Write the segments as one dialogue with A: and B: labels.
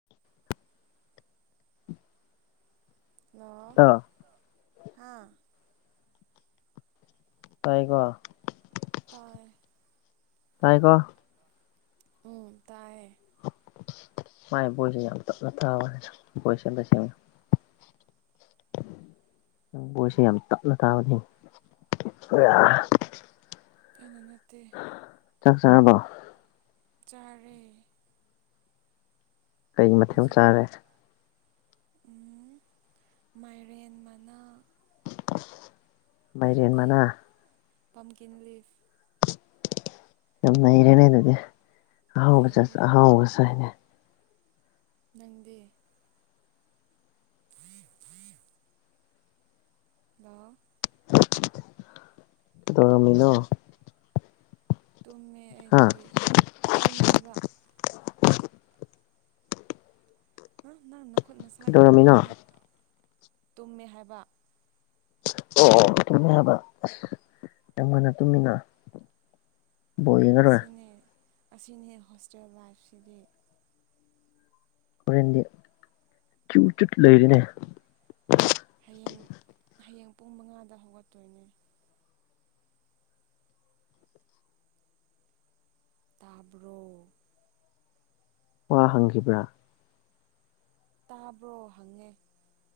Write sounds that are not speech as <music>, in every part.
A: <inaudible>
B: ꯅ
A: ꯇꯥ
B: ꯍꯥꯥ
A: ꯇꯥꯏꯀꯣ
B: ꯇꯔ
A: ꯇꯥꯏ ꯀꯣ
B: ꯎꯝ ꯇꯥꯏꯌꯦ
A: ꯃꯥꯏ ꯕꯣꯏꯁꯦ ꯌꯥꯝ ꯇꯞꯅ ꯊꯥꯕ ꯍꯥꯏ ꯕꯣꯏꯁꯦ ꯌꯥꯝ ꯇꯁꯦꯡꯅ ꯣꯏꯁꯦ ꯌꯥꯝ ꯇꯞꯅ ꯇꯥꯕꯅꯤ
B: ꯐꯩꯅ ꯅꯠꯇꯦ
A: ꯆꯥꯛ ꯆꯕꯣ
B: ꯆꯔꯦ
A: ꯀꯩ ꯃꯊꯦꯜ
B: ꯍꯧꯖꯤꯛ
A: ꯆꯥꯔꯦ
B: ꯃꯥꯏꯔꯦꯟ ꯃꯅꯥ
A: ꯃꯥꯏꯔꯦꯟ
B: ꯅꯪꯗꯤ
A: ꯃꯅꯥ
B: ꯄꯝꯀꯤꯟ ꯂꯤꯐ
A: ꯌꯥꯝꯅꯩꯔꯦꯅꯦ ꯑꯗꯨꯗꯤ ꯑꯍꯥꯎꯕ ꯆꯁ
B: ꯅꯩꯗꯦ
A: ꯑꯍꯥꯎꯕꯁ ꯍꯥꯏꯅꯦ
B: ꯅꯪꯗꯦ ꯂ
A: ꯗ ꯉꯝꯃꯤꯅꯣ
B: ꯇꯨꯝꯃꯦ
A: ꯍꯥ
B: ꯑꯩꯗꯤ ꯇꯨꯝꯃꯦꯕ ꯍꯥ ꯅꯪꯅ ꯈꯨꯠ ꯅꯁꯥ ꯌꯥꯝ
A: ꯀꯩꯗꯧꯔꯝꯃꯤꯅꯣ
B: ꯂꯦꯡꯉꯦ ꯇꯨꯝꯃꯦ ꯍꯥꯏꯕ
A: ꯑꯣ ꯑꯣ ꯇꯨꯝꯃꯦ ꯍꯥꯏꯕ ꯌꯥꯝ ꯉꯟꯅ ꯇꯨꯝꯃꯤꯟꯅ
B: ꯑꯁꯤꯅꯤ ꯑꯁꯤꯅꯤ ꯍꯣꯁꯇꯦꯜ ꯂꯥꯏꯐꯁꯤꯗꯤ
A: ꯍꯣꯔꯦꯟꯗꯤ ꯆꯨ ꯆꯨꯠ ꯂꯩꯔꯤꯅꯦ
B: ꯍꯌꯦꯡ ꯍꯌꯦꯡ ꯄꯨꯡ ꯃꯉꯥꯗ ꯍꯧꯒꯠꯇꯣꯏꯅꯦ ꯇꯥꯕ꯭ꯔꯣ
A: ꯋꯥ ꯍꯪꯈꯤꯕ꯭ꯔꯥ
B: ꯇꯥꯕ꯭ꯔꯣ ꯍꯪꯉꯦ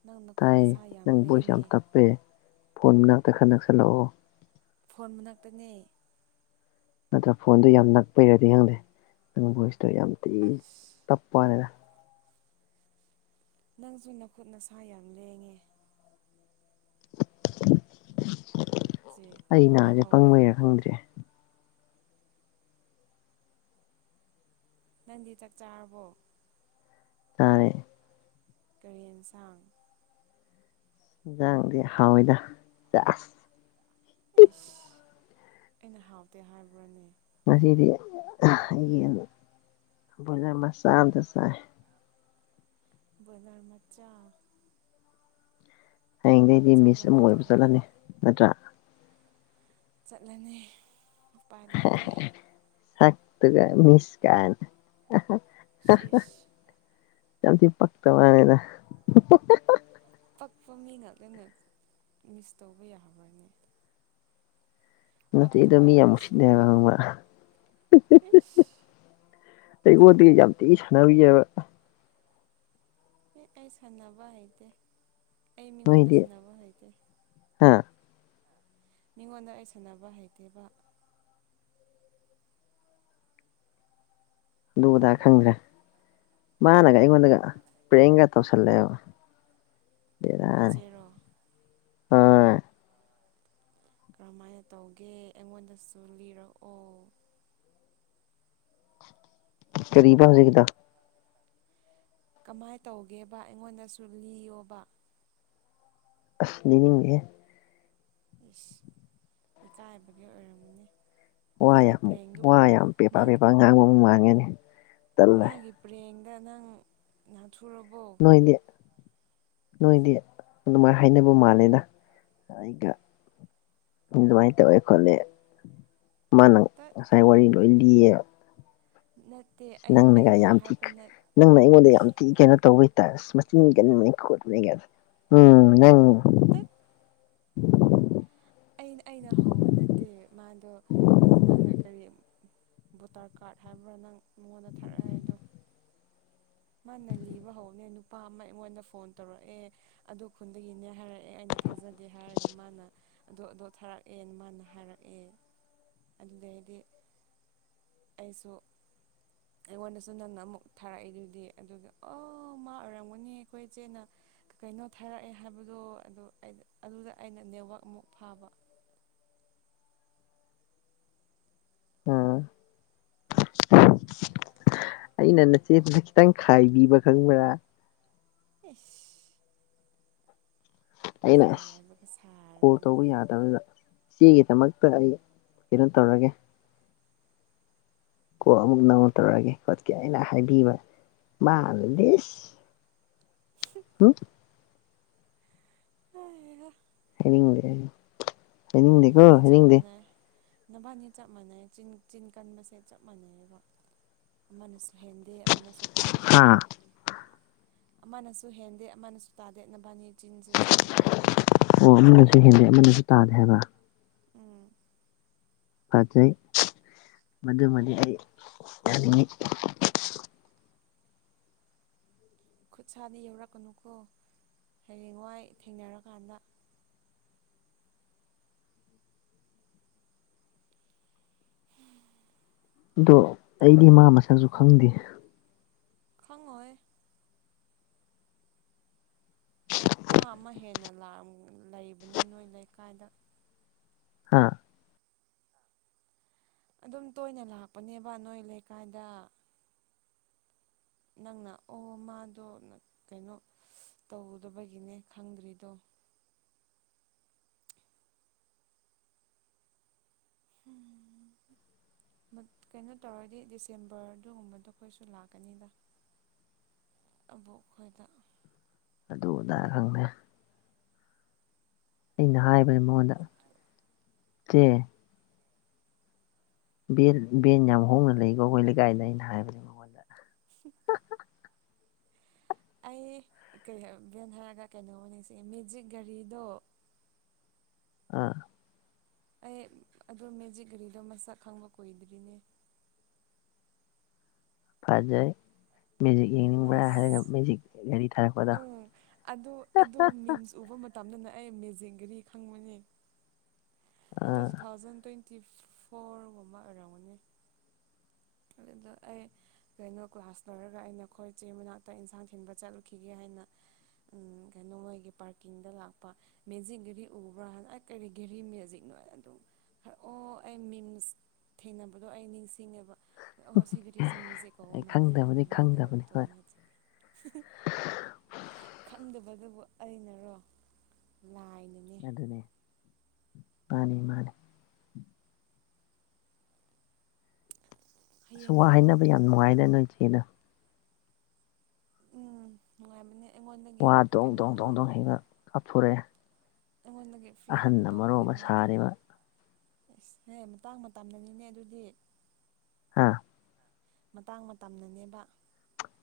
B: ꯅꯪꯅ ꯈꯨꯠ ꯅꯁꯥ ꯌꯥꯝ ꯂꯦꯡꯉꯦ
A: ꯄꯦ ꯐꯣꯟ ꯃꯅꯥꯛꯇ ꯈꯔ ꯅꯛꯁꯜꯂꯛꯑꯣ
B: ꯐꯣꯟ ꯃꯅꯥꯛꯇꯅꯦ
A: ꯅꯠꯇ꯭ꯔ ꯐꯣꯟꯗꯣ ꯌꯥꯝ ꯅꯛꯄꯩꯔꯗꯤ ꯈꯪꯗꯦ ꯅꯪ ꯚꯣꯏꯁꯇꯣ ꯌꯥꯝ ꯊꯤ
B: ꯑꯁ
A: ꯇꯞꯄꯅꯤꯅ
B: ꯅꯪꯁꯨ ꯅꯈꯨꯠ ꯅꯁꯥ ꯌꯥꯝ ꯂꯦꯡꯉꯦ ꯆꯦ
A: ꯑꯩ
B: ꯑꯃꯨꯛ
A: ꯅꯍꯁꯦ
B: ꯍꯧꯔꯦ
A: ꯄꯪꯕꯩꯔꯥ ꯈꯪꯗ꯭ꯔꯦ
B: ꯅꯪꯗꯤ ꯆꯥꯛ ꯆꯥꯔꯕꯣ
A: ꯇꯥꯔꯦ
B: ꯀꯔꯦꯟꯁꯥꯡ
A: ꯌꯦꯟꯁꯥꯡꯗꯤ ꯍꯥꯎꯋꯏꯗ ꯆꯥꯁ
B: ꯑꯦꯁ ꯑꯩꯅ ꯍꯥꯎꯇꯦ ꯍꯥꯏꯕ꯭ꯔꯥꯅꯦ
A: ꯉꯁꯤꯗꯤ ꯑꯩꯒꯤꯡ ꯕꯣꯏꯂꯔ ꯃꯆꯥ ꯑꯝꯇ ꯁꯥꯏ
B: ꯕꯅꯔ ꯃꯆꯥ
A: ꯍꯌꯦꯡꯗꯒꯤꯩꯗꯤ
B: ꯑꯆꯧꯕ
A: ꯃꯤꯁ ꯑꯃ ꯑꯣꯏꯕ
B: ꯅꯠꯇꯕ
A: ꯆꯠꯂꯅꯤ ꯅꯠꯇ꯭ꯔꯥ
B: ꯆꯠꯂꯅꯤ ꯎꯄꯥꯏ ꯂꯩꯇꯦ
A: ꯁꯨꯒ ꯃꯤꯁꯀꯅ
B: ꯁꯤꯁ
A: ꯆꯊ ꯄꯛꯇ ꯋꯥꯅꯦꯗ
B: ꯄꯛꯄ ꯃꯤ ꯉꯥꯛꯇꯅ ꯃꯤꯁ ꯇꯧꯕ ꯌꯥꯕ꯭ꯔꯥꯅꯦ
A: ꯅꯠꯇꯗꯣ ꯃꯤ ꯌꯥꯝ ꯃꯁꯤꯗ ꯍꯥꯏꯕ
B: ꯎ
A: ꯇꯉꯣꯗꯒꯤ ꯌꯥꯝ ꯊꯤꯅ ꯁꯥꯟꯅꯕꯤꯑꯕ
B: ꯍ ꯑꯩ ꯁꯥꯟꯅꯕ ꯍꯩꯇꯦ ꯑꯩ ꯃꯤꯉꯣꯟꯗ
A: ꯅꯣꯏꯗꯤ
B: ꯁꯅꯕ ꯍꯩꯇꯦ
A: ꯍꯥ
B: ꯃꯤꯉꯣꯟꯗ ꯑꯩ ꯁꯥꯟꯅꯕ ꯍꯩꯇꯦꯕ
A: ꯑꯗꯨ ꯑꯗꯥ
B: ꯇꯥꯕ꯭ꯔꯥ
A: ꯈꯪꯗ꯭ꯔꯦ ꯃꯥꯅꯒ ꯑꯩꯉꯣꯟꯗꯒ ꯄ꯭ꯔꯦꯌꯦꯡꯀ ꯇꯧꯁꯜꯂꯛꯑꯦꯕ
B: ꯈꯣꯏꯖꯦꯔꯣ
A: ꯍꯣꯏ
B: ꯀꯔꯝꯍꯥꯏꯅ ꯇꯧꯒꯦ ꯑꯩꯉꯣꯟꯗꯁꯨ ꯂꯤꯔꯛꯑꯣ
A: ꯀꯔꯤ ꯄꯁꯤꯦꯗ
B: ꯀꯃꯥꯏꯅ ꯇꯧꯒꯦꯕ ꯑꯩꯉꯣꯟꯗꯁꯨ ꯂꯤꯌꯣꯕ
A: ꯑꯁ ꯂꯩꯅꯤꯡꯉꯦ
B: ꯌꯦꯁ ꯏꯀꯥꯏꯕꯒꯤ ꯑꯣꯏꯔꯝꯃꯅꯦ
A: ꯋꯥ ꯌꯥꯝ ꯋꯥ ꯌꯥꯝ ꯄꯦꯄꯥ
B: ꯃꯥꯒꯤ
A: ꯄꯦꯄꯥ ꯉꯥꯡꯕ ꯑꯃꯨꯛ ꯃꯥꯡꯒꯅꯤ
B: ꯃꯥꯒꯤ ꯄ꯭ꯔꯦꯡꯗ ꯅꯪ ꯅꯥꯊꯨꯔꯕꯣ
A: ꯍꯅꯦ ꯅꯣꯏꯗꯤ ꯑꯗꯨꯃꯥꯏꯅ ꯍꯥꯏꯅꯕ ꯃꯥꯜꯂꯦꯅ ꯑꯩꯒ ꯑꯗꯨꯃꯥꯏꯅ ꯇꯧꯋꯦ ꯈꯣꯠꯂꯦ ꯃꯥꯅ
B: ꯇꯠ
A: ꯉꯁꯥꯏ ꯋꯥꯔꯤ ꯂꯣꯏ ꯂꯤꯌꯦꯕ
B: ꯅꯠꯇꯦ ꯑꯩ
A: ꯅꯪꯅꯒ
B: ꯑꯩꯅ
A: ꯌꯥꯝ ꯊꯤ
B: ꯍꯥꯏꯕ
A: ꯅꯪꯅ ꯑꯩꯉꯣꯟꯗ ꯌꯥꯝ ꯊꯤ ꯀꯩꯅꯣ ꯇꯧꯕꯩꯇꯥꯔꯦ ꯃꯆꯤꯟ ꯀꯟꯕꯅꯤ ꯈꯣꯠꯄꯅꯤ ꯎꯝ ꯅꯪ
B: ꯄꯦꯛꯠ ꯑꯩꯅ ꯑꯩꯅ ꯍꯧꯕ ꯅꯠꯇꯦ ꯃꯥꯗꯣ ꯅꯪꯅ ꯀꯔꯤ ꯚꯣꯇꯔ ꯀꯥꯔꯠ ꯍꯥꯏꯕ꯭ꯔꯥ ꯅꯪ ꯃꯉꯣꯟꯗ ꯊꯥꯔꯛꯑꯦꯗꯣ ꯃꯥꯅ ꯂꯤꯕ ꯍꯧꯅꯦ ꯅꯨꯄꯥ ꯑꯃ ꯑꯩꯉꯣꯟꯗ ꯐꯣꯟ ꯇꯧꯔꯛꯑꯦ ꯑꯗꯨ ꯈꯨꯟꯗꯒꯤꯅꯦ ꯍꯥꯏꯔꯛꯑꯦ ꯑꯩꯅ ꯊꯥꯖꯗꯦ ꯍꯥꯏꯔꯒ ꯃꯥꯅ ꯑꯗꯣ ꯊꯥꯔꯛꯑꯦꯅ ꯃꯥꯅ ꯍꯥꯏꯔꯛꯑꯦ ꯑꯗꯨꯗꯩꯗꯤ ꯑꯩꯁꯨ ꯑꯩꯉꯣꯟꯗꯁꯨ ꯅꯪꯟꯅ ꯑꯃꯨꯛ ꯊꯥꯔꯛꯏꯗꯨ ꯗꯤ ꯑꯗꯨꯒ ꯑꯣ ꯃꯥ ꯑꯣꯏꯔꯝꯒꯅꯤ ꯑꯩꯈꯣꯏ ꯏꯆꯦꯅ ꯀꯩꯅꯣ ꯊꯥꯔꯛꯑꯦ ꯍꯥꯏꯕꯗꯣ ꯑꯗꯨ ꯑꯗꯨꯗ ꯑꯩꯅ ꯅꯦꯠꯋꯥꯛꯃꯨꯛ ꯐꯥꯕ
A: ꯎꯝ ꯑꯩꯅ ꯅꯆꯦꯗꯨꯗ ꯈꯤꯇꯪ ꯈꯥꯏꯕꯤꯕ ꯈꯪꯕ꯭ꯔꯥ
B: ꯏꯁ
A: ꯑꯩꯅ ꯑꯁ
B: ꯈꯥꯏꯕꯒ
A: ꯀ
B: ꯁꯥꯔꯗꯅ
A: ꯇꯧꯕ ꯌꯥꯔ ꯗ ꯆꯦꯒꯤꯗꯃꯛꯇ ꯑꯩ ꯀꯩꯅꯣ ꯇꯧꯔꯒꯦ ꯀꯣ ꯑꯃꯨꯛ ꯅꯧ ꯇꯧꯔꯛꯑꯒꯦ ꯈꯣꯠꯀꯦ ꯑꯩꯅ ꯍꯥꯏꯕꯤꯕ ꯃꯥ ꯑꯗꯨ ꯂꯤꯁ
B: ꯁꯤ
A: ꯍꯨꯝ
B: ꯍꯩꯍꯥ
A: ꯍꯥꯏꯅꯤꯡꯗꯦ ꯍꯥꯏꯅꯤꯡꯡꯗꯦ ꯀꯣ ꯍꯥꯏꯅꯤꯡꯗꯦ
B: ꯅꯚꯅꯤ ꯆꯞ ꯃꯥꯟꯅꯩ ꯆ ꯆꯤꯟ ꯀꯟꯕꯁꯦ ꯆꯞ ꯃꯥꯟꯅꯩꯑꯕ ꯑꯃꯅꯁꯨ ꯍꯦꯟꯗꯦ ꯑꯃꯅꯁꯨ ꯇꯥꯗꯦ
A: ꯍꯥ
B: ꯑꯃꯅꯁꯨ ꯍꯦꯟꯗꯦ ꯑꯃꯅꯁꯨ ꯇꯥꯗꯦ ꯅꯚꯅꯤ ꯆꯤꯟꯁꯦ ꯆꯞ ꯃꯥꯟꯅꯩꯑꯕ
A: ꯑꯣ ꯑꯃꯅꯁꯨ ꯍꯦꯟꯗꯦ ꯑꯃꯅꯁꯨ ꯇꯥꯗꯦ ꯍꯥꯏꯕ
B: ꯎꯝ
A: ꯐꯖꯩ ꯃꯗꯨꯃꯗꯤ ꯑꯩ ꯌꯥꯅꯤꯡꯉꯤ
B: ꯈꯨꯠ ꯁꯥꯥꯗ ꯌꯧꯔꯛꯀꯅꯨꯀꯣ ꯍꯌꯦꯡꯋꯥꯏ ꯊꯦꯡꯅꯔꯀꯥꯟꯗ ꯍꯨꯝ
A: ꯑꯗꯣ ꯑꯩꯗꯤ ꯃꯥ ꯃꯁꯛꯁꯨ ꯈꯪꯗꯦ
B: ꯈꯪꯉꯣꯏ ꯍꯞꯇꯥ ꯑꯃ ꯍꯦꯟꯅ ꯂꯩꯕꯅꯤ ꯅꯣꯏ ꯂꯩꯀꯥꯏꯗ
A: ꯍꯥꯥ
B: ꯑꯗꯨꯝ ꯇꯣꯏꯅ ꯂꯥꯛꯄꯅꯦꯕ ꯅꯣꯏ ꯂꯩꯀꯥꯏꯗ ꯅꯪꯅ ꯑꯣ ꯃꯥꯗꯣ ꯀꯩꯅꯣ ꯇꯧꯗꯕꯒꯤꯅꯦ ꯈꯪꯗ꯭ꯔꯤꯗꯣ ꯎꯝꯝ ꯀꯩꯅꯣ ꯇꯧꯔꯗꯤ ꯗꯤꯁꯦꯝꯕꯔꯗꯨꯒꯨꯝꯕꯗꯣ ꯑꯩꯈꯣꯏꯁꯨ ꯂꯥꯛꯀꯅꯤꯗ ꯑꯕꯣꯛ ꯈꯣꯏꯗ
A: ꯑꯗꯨ ꯑꯗꯥ ꯈꯪꯗꯦ ꯑꯩꯅ ꯍꯥꯏꯕꯅꯦ ꯃꯉꯣꯟꯗ ꯆꯦ ꯕꯦꯟ ꯕꯦꯟ ꯌꯥꯝ ꯍꯣꯡꯅ ꯂꯩꯀꯣ ꯑꯩꯈꯣꯏ ꯂꯩꯀꯥꯏꯗ ꯑꯩꯅ ꯍꯥꯏꯕꯅꯦꯀꯣ
B: ꯁꯤ <inaudible> ꯑꯩ ꯀ ꯚꯦꯟ ꯍꯥꯏꯔꯒ ꯀꯩꯅꯣ ꯑꯣꯏꯅ ꯅꯤꯡꯁꯤꯡꯉꯦ ꯃꯦꯖꯤꯛ ꯒꯥꯔꯤꯗꯣ
A: ꯑꯥ
B: ꯑꯩ ꯑꯗꯨ ꯃꯦꯖꯤꯛ ꯘꯔꯤꯗꯣ ꯃꯁꯛ ꯈꯪꯕ ꯀꯨꯏꯗ꯭ꯔꯤꯅꯦ
A: ꯐꯖꯩ ꯃꯦꯖꯤꯛ ꯌꯦꯡꯅꯤꯡꯕ꯭ꯔꯥ ꯍꯥꯏꯔꯒ ꯃꯦꯖꯤꯛ ꯒꯥꯔꯤ ꯊꯥꯔꯛꯄꯗꯣ
B: ꯎꯪ ꯑꯗꯨ ꯑꯗꯣ ꯃꯤꯝꯁ ꯎꯕ ꯃꯇꯝꯗꯅꯦ ꯑꯩ ꯃꯦꯖꯤꯡꯒꯔꯤ ꯈꯪꯕꯅꯤ ꯑꯗꯨ
A: ꯑꯥ
B: ꯇꯨ ꯊꯥꯎꯖꯟ ꯇ꯭ꯋꯦꯟꯇꯤ ꯐꯣꯔꯒꯨꯝꯕ ꯑꯣꯏꯔꯝꯒꯅꯤ ꯑꯗꯨꯗ ꯑꯩ ꯀꯩꯅꯣ ꯀ꯭ꯂꯥꯁ ꯂꯣꯏꯔꯒ ꯑꯩꯅ ꯈꯣꯏ ꯏꯆꯦ ꯃꯅꯥꯛꯇ ꯏꯟꯁꯥꯡ ꯊꯤꯟꯕ ꯆꯠꯂꯨꯈꯤꯒꯦ ꯍꯥꯏꯅ ꯀꯩꯅꯣ ꯃꯣꯏꯒꯤ ꯄꯥꯔꯀꯤꯡꯗ ꯂꯥꯛꯄ ꯃꯦꯖꯤꯛ ꯒꯔꯤ ꯎꯕ꯭ꯔꯥꯅ ꯀꯔꯤ ꯘꯦꯔꯤ ꯃꯦꯖꯤꯛꯅꯣ ꯑꯗꯨꯝ ꯈꯔꯛꯑꯣ ꯑꯩ ꯃꯤꯝꯁ ꯊꯦꯡꯅꯕꯗꯣ ꯑꯩ ꯅꯤꯡꯁꯤꯡꯉꯦꯕ ꯑꯣ ꯁꯤ ꯒꯥꯔꯤꯁꯦꯃꯤꯁꯦ ꯀꯥꯎ
A: ꯑꯩ
B: ꯃꯥꯜꯂꯦ ꯍꯥꯏꯅ ꯑꯗꯨ
A: ꯈꯪꯗꯕꯗꯤ
B: ꯘꯔꯤꯗ ꯑꯗꯨꯝ
A: ꯈꯪꯗꯕꯅꯤ ꯍꯣꯏ
B: ꯇꯣꯡꯉꯒ ꯆꯠꯂꯦ ꯈꯪꯗꯕꯗꯨꯕꯨ ꯑꯩꯅꯔꯣ ꯂꯥꯏꯅꯅꯦ
A: ꯑꯗꯨꯅꯦ ꯃꯥꯅꯦ ꯃꯥꯅꯦ
B: ꯍꯌꯦꯡꯗꯤ
A: ꯋꯥ
B: ꯑꯗꯨꯝ
A: ꯍꯥꯏꯅꯕ ꯌꯥꯝ ꯅꯨꯡꯉꯥꯏꯔꯦ ꯅꯣꯏ ꯏꯆꯦꯗ
B: ꯎꯝ ꯅꯨꯡꯉꯥꯏꯕꯅꯦ ꯑꯩꯉꯣꯟꯗꯒꯤ
A: ꯋꯥ ꯗꯣꯡ
B: ꯀꯩꯅꯣ
A: ꯗꯣꯡ
B: ꯑꯗꯨꯝ
A: ꯗꯣꯡ ꯗꯣꯡ <inaudible>
B: ꯑꯩꯉꯣꯟꯗꯒꯤ ꯐꯤ ꯑꯗꯨꯝ
A: ꯑꯍꯟꯅ ꯃꯔꯣꯜ
B: ꯇꯧꯕꯅꯦ
A: ꯑꯃ
B: ꯃꯥꯗꯤ
A: ꯁꯥꯔꯤꯕ
B: ꯑꯁ ꯑꯦ ꯃꯇꯥꯡ ꯃꯇꯝꯗꯅꯤꯅꯦ ꯑꯗꯨꯗꯤ
A: ꯍꯥꯥ
B: ꯃꯇꯥꯡ ꯃꯇꯝꯅꯅꯦꯕ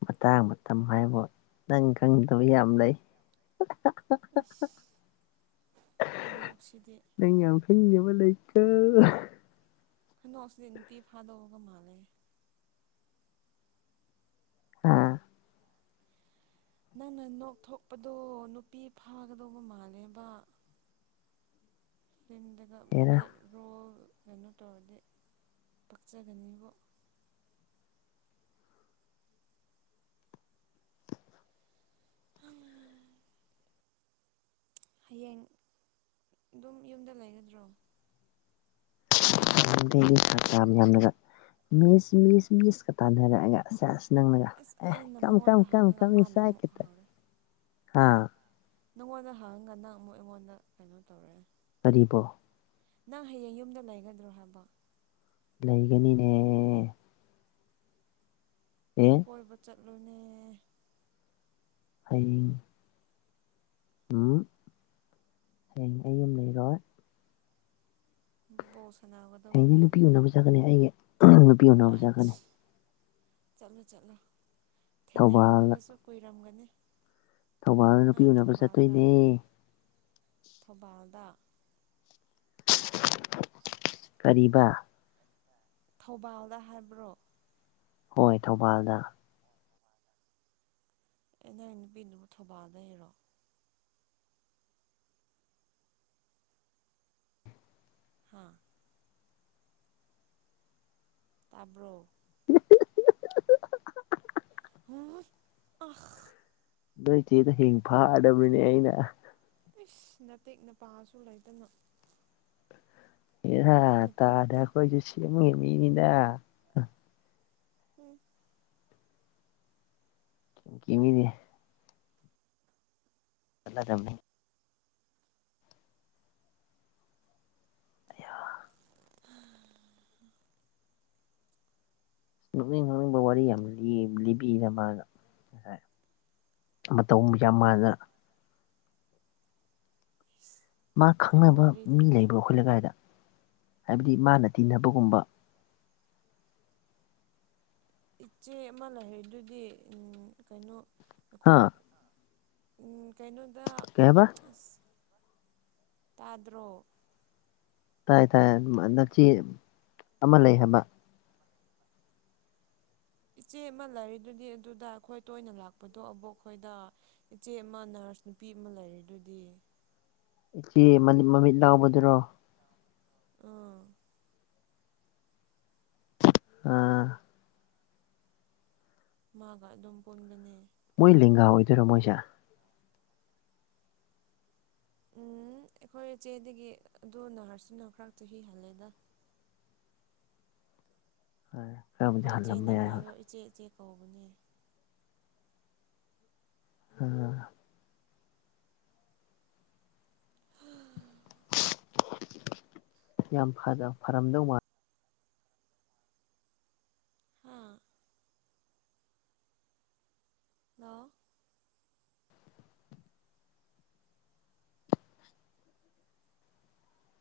A: ꯃꯇꯥꯡ ꯃꯇꯝ ꯍꯥꯏꯕ ꯅꯪ ꯈꯪꯗꯕ ꯌꯥꯝ ꯂꯩ
B: ꯑꯁ ꯈꯨꯗꯣꯛꯁꯤꯗꯤ
A: ꯅꯪ ꯌꯥꯝ ꯐꯦꯡꯖꯕ ꯂꯩꯀꯣ
B: ꯍꯟꯗꯣꯛꯁꯤꯗꯤ ꯅꯨꯄꯤ ꯐꯥꯗꯣꯛꯑꯒ ꯃꯥꯜꯂꯦ
A: ꯎꯝ
B: ꯅꯪꯅ ꯅꯣꯛꯊꯣꯛꯄꯗꯣ ꯅꯨꯄꯤ ꯐꯥꯒꯗꯧꯕ ꯃꯥꯜꯂꯦꯕ ꯐ꯭ꯝꯗꯒ
A: ꯍꯦꯔꯥ
B: ꯕꯦꯠ ꯔꯣꯜ ꯀꯩꯅꯣ ꯇꯧꯔꯗꯤ ꯄꯛꯆꯒꯅꯤꯕꯨ ꯑꯪ ꯍꯌꯦꯡ ꯑꯗꯨꯝ ꯌꯨꯝꯗ ꯂꯩꯒꯗ꯭ꯔꯣ
A: ꯌꯥꯝꯂꯒ <inaudible> ꯃꯤꯁ ꯃꯤꯁ ꯃꯤꯁꯀ ꯇꯥꯟꯅꯔꯛꯑꯒ
B: ꯑꯁ ꯑꯩꯅ ꯃꯉꯣꯟꯗ ꯍꯪꯉꯒ ꯃꯥꯅ ꯑꯃꯨꯛ
A: <inaudible>
B: ꯍꯧꯔꯦ ꯅꯪꯉꯣꯟꯗ ꯍꯪꯉꯒ ꯅꯪ ꯑꯃꯨꯛ ꯑꯩꯉꯣꯟꯗ ꯀꯩꯅꯣ ꯇꯧꯔꯦ
A: ꯇꯔꯤꯕꯣ
B: ꯅꯪ ꯍꯌꯦꯡ ꯌꯨꯝꯗ ꯂꯩꯒꯗ꯭ꯔꯣ ꯍꯥꯏꯕ
A: ꯂꯩꯒꯅꯤꯅ ꯎꯝ
B: ꯀꯣꯏꯕ ꯆꯠꯂꯨꯅꯦ
A: ꯑꯩ ꯎꯝ ꯍꯌꯦꯡ ꯑꯩ ꯑꯃ ꯂꯩꯔꯣꯏ
B: <inaudible> ꯁꯅꯥꯒꯗꯧꯕ
A: ꯍꯌꯦꯡꯗꯤ ꯅꯨꯄꯤ
B: ꯂꯩꯕ꯭ꯔꯣ
A: ꯎꯅꯕ ꯆꯠꯀꯅꯤ ꯑꯩꯒꯤ ꯅꯨꯄꯤ ꯎꯅꯕ ꯆꯠꯀꯅꯤ
B: ꯆꯠꯂꯣ ꯆꯠꯂꯨ
A: ꯊꯧꯕꯥꯜ
B: ꯊꯦꯡꯅꯔꯝꯗꯕꯁꯨ ꯀꯨꯏꯔꯝꯒꯅꯤ
A: ꯊꯧꯕꯥꯜ
B: ꯍꯥ
A: ꯅꯨꯄꯤ ꯎꯅꯕ
B: ꯊꯧꯕꯥꯜꯗ
A: ꯆꯠꯇꯣꯏꯅꯦ
B: ꯊꯧꯕꯥꯜꯗ
A: ꯀꯔꯤꯕ
B: ꯊꯧꯕꯥꯜꯗ ꯍꯥꯏꯕ꯭ꯔꯣ
A: ꯍꯣꯏ ꯊꯧꯕꯥꯜꯗ
B: ꯑꯩ ꯅꯪꯒꯤ ꯅꯨꯄꯤꯗꯨꯕꯨ ꯊꯧꯕꯥꯜꯗ ꯏꯔꯣ ꯍꯥꯥ ꯇꯥꯕ꯭ꯔꯣ ꯍꯣꯏ ꯑ
A: ꯅꯣꯏ ꯆꯦꯗ ꯍꯤꯡ ꯐꯥꯗꯕꯅꯦ ꯑꯩꯅ
B: ꯏꯁꯁ ꯅꯇꯦꯛ ꯅꯄꯥꯁꯨ ꯂꯩꯗꯅ
A: ꯏꯍꯥ
B: ꯅꯄꯥ
A: ꯇꯥꯗ
B: ꯅꯠꯇꯦ
A: ꯑꯩꯈꯣꯏꯁꯨꯦ ꯁꯦꯝꯉ ꯃꯤꯅꯤꯅ
B: ꯎꯝ
A: ꯃꯤꯗꯤ ꯆꯂ ꯇꯝꯅꯤ ꯅꯣꯛꯅꯤꯡ ꯍꯨꯅꯤꯡꯕ ꯋꯥꯔꯤ ꯌꯥꯝ ꯂꯤꯕꯤꯅ ꯃꯥꯅ ꯉꯁꯥꯏ ꯑꯃ ꯇꯧꯕ ꯌꯥꯝ ꯃꯥꯥꯟꯅ
B: ꯏꯁ
A: ꯃꯥ
B: ꯀꯔꯤ
A: ꯈꯪꯅꯕ
B: ꯋꯥꯔꯤ
A: ꯃꯤ ꯂꯩꯕꯣ
B: ꯂꯤꯕꯤꯕ
A: ꯑꯩꯈꯣꯏ ꯂꯩꯀꯥꯏꯗ ꯍꯥꯏꯕꯗꯤ ꯃꯥꯅ ꯇꯤꯟꯅꯕꯒꯨꯝꯕ
B: ꯏꯆꯦ ꯑꯃ ꯂꯩꯔꯤꯗꯨꯗꯤ ꯀꯩꯅꯣ
A: ꯍꯥ
B: ꯑꯩꯈꯣꯏ ꯎꯝ ꯀꯩꯅꯣꯗ
A: ꯀꯩ ꯍꯥꯏꯕ
B: ꯑꯁ ꯇꯥꯗ꯭ꯔꯣ
A: ꯇꯥꯏ ꯇꯥꯏꯅꯆꯦ ꯑꯃ ꯂꯩ ꯍꯥꯏꯕ
B: ꯏꯆꯦ ꯑꯃ ꯂꯩꯔꯤꯗꯨꯗꯤ ꯑꯗꯨꯗ ꯑꯩꯈꯣꯏ ꯇꯣꯏꯅ ꯂꯥꯛꯄꯗꯣ ꯑꯕꯨꯛ ꯑꯩꯈꯣꯏꯗ ꯏꯆꯦ ꯑꯃ ꯅꯔꯁ ꯅꯨꯄꯤ ꯑꯃ ꯂꯩꯔꯤꯗꯨꯗꯤ
A: ꯏꯆꯦꯃꯤ ꯃꯃꯤꯠ ꯂꯥꯎꯕꯗꯨꯔꯣ
B: ꯑꯥ
A: ꯎꯝ
B: ꯃꯥꯒ ꯑꯗꯨꯝ ꯄꯨꯟꯕꯅꯦ
A: ꯃꯣꯏ ꯂꯦꯡꯒꯥ ꯑꯣꯏꯗꯣꯏꯔꯣ ꯃꯣꯏꯁꯦ
B: ꯎꯝ ꯑꯩꯈꯣꯏ ꯏꯆꯦꯗꯒꯤ ꯑꯗꯨ ꯅꯍꯔꯁꯇ ꯅꯤꯅꯥ ꯆꯍꯤ ꯍꯜꯂꯦꯗ
A: ꯐꯩꯏ
B: ꯍꯣꯏ ꯏꯆꯦ ꯅ ꯃꯥꯜꯂꯣ ꯏꯆꯦ ꯏꯆꯦ ꯀꯧꯕꯅꯦ
A: ꯎꯝ
B: ꯎꯝ
A: ꯌꯥꯝ ꯐꯖꯥ ꯐꯔꯝꯗꯧ ꯃꯥꯜꯂꯦ
B: ꯍꯥꯥ ꯍꯦꯂꯣ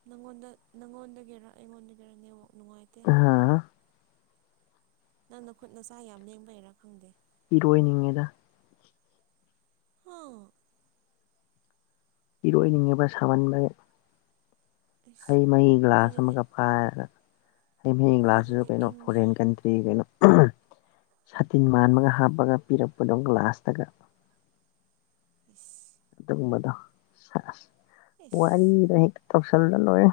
B: ꯅꯪꯉꯣꯟꯗ ꯅꯪꯉꯣꯟꯗꯒꯤꯔꯥ ꯑꯩꯉꯣꯟꯗꯗꯒꯤꯔ ꯅꯦꯋꯥꯛ ꯅꯨꯡꯉꯥꯏꯇꯦ
A: ꯍꯥꯝ
B: ꯅꯪꯅ ꯈꯨꯠ ꯅ ꯆꯥ ꯌꯥꯝ ꯂꯦꯡꯕꯩꯔꯥ ꯈꯪꯗꯦ
A: ꯏꯔꯣꯏꯅꯤꯡꯉꯤꯗ
B: ꯍꯥꯎ
A: ꯏꯔꯣꯏꯅꯤꯡꯉꯤꯕ ꯁꯥꯃꯟꯕ
B: ꯏꯁ
A: ꯍꯩ ꯃꯍꯤ ꯒ꯭ꯂꯥꯁ
B: ꯑꯩꯈꯣꯏꯗꯗꯤ
A: ꯑꯃꯒ ꯄꯥꯏꯔꯒ ꯍꯩ ꯃꯍꯤ ꯒ꯭ꯂꯥꯁꯁꯤꯁꯨ
B: ꯑꯩꯈꯣꯏꯗꯗꯤ
A: ꯀꯩꯅꯣ
B: ꯏꯪꯉꯦ
A: ꯐꯣꯔꯦꯟ ꯀꯟꯇ꯭ꯔꯤ ꯀꯩꯅꯣ ꯁꯥꯇꯤꯟ ꯃꯥꯟꯕꯒ ꯍꯥꯞꯄꯒ ꯄꯤꯔꯛꯄꯗꯣ ꯒ꯭ꯂꯥꯁꯇꯒ
B: ꯏꯁ
A: ꯑꯗꯨꯒꯨꯝꯕꯗꯣ ꯁꯥꯁ
B: ꯏꯁ
A: ꯋꯥꯔꯤꯗꯣ ꯍꯦꯛꯇ ꯇꯧꯁꯜꯂꯂ ꯂꯣꯏꯔ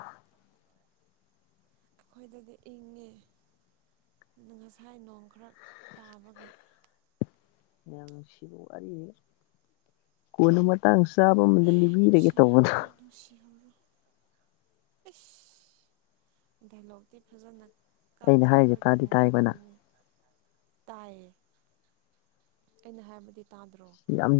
B: ꯑꯩꯈꯣꯏꯗꯗꯤ ꯏꯪꯉꯦ ꯉꯁꯥꯏ ꯅꯣꯡ ꯈꯔ ꯇꯥꯕꯒꯤ
A: ꯁꯤꯕꯧ ꯋꯥꯔꯤꯔꯤ ꯀꯣꯟꯅ ꯃꯇꯥꯡ ꯆꯥꯕ ꯑꯃꯗ ꯂꯤꯕꯤꯔꯒꯦ ꯇꯧꯕꯗꯣ
B: ꯅꯨꯡꯁꯤꯍꯔꯣ ꯑꯁ ꯗꯥꯏꯂꯣꯛꯇꯤ ꯐꯖꯅ
A: ꯑꯩꯅ ꯍꯥꯏꯔꯤꯁꯦ
B: ꯀꯥꯞꯊꯕꯒꯤ
A: ꯇꯥꯗꯤ ꯇꯥꯏꯀꯣ ꯅꯪ
B: ꯃꯑꯣꯡꯗꯅꯤꯅꯦ ꯇꯥꯏꯌꯦ ꯑꯩꯅ ꯍꯥꯏꯃꯗꯤ ꯇꯥꯗ꯭ꯔꯣ
A: ꯌꯥꯝ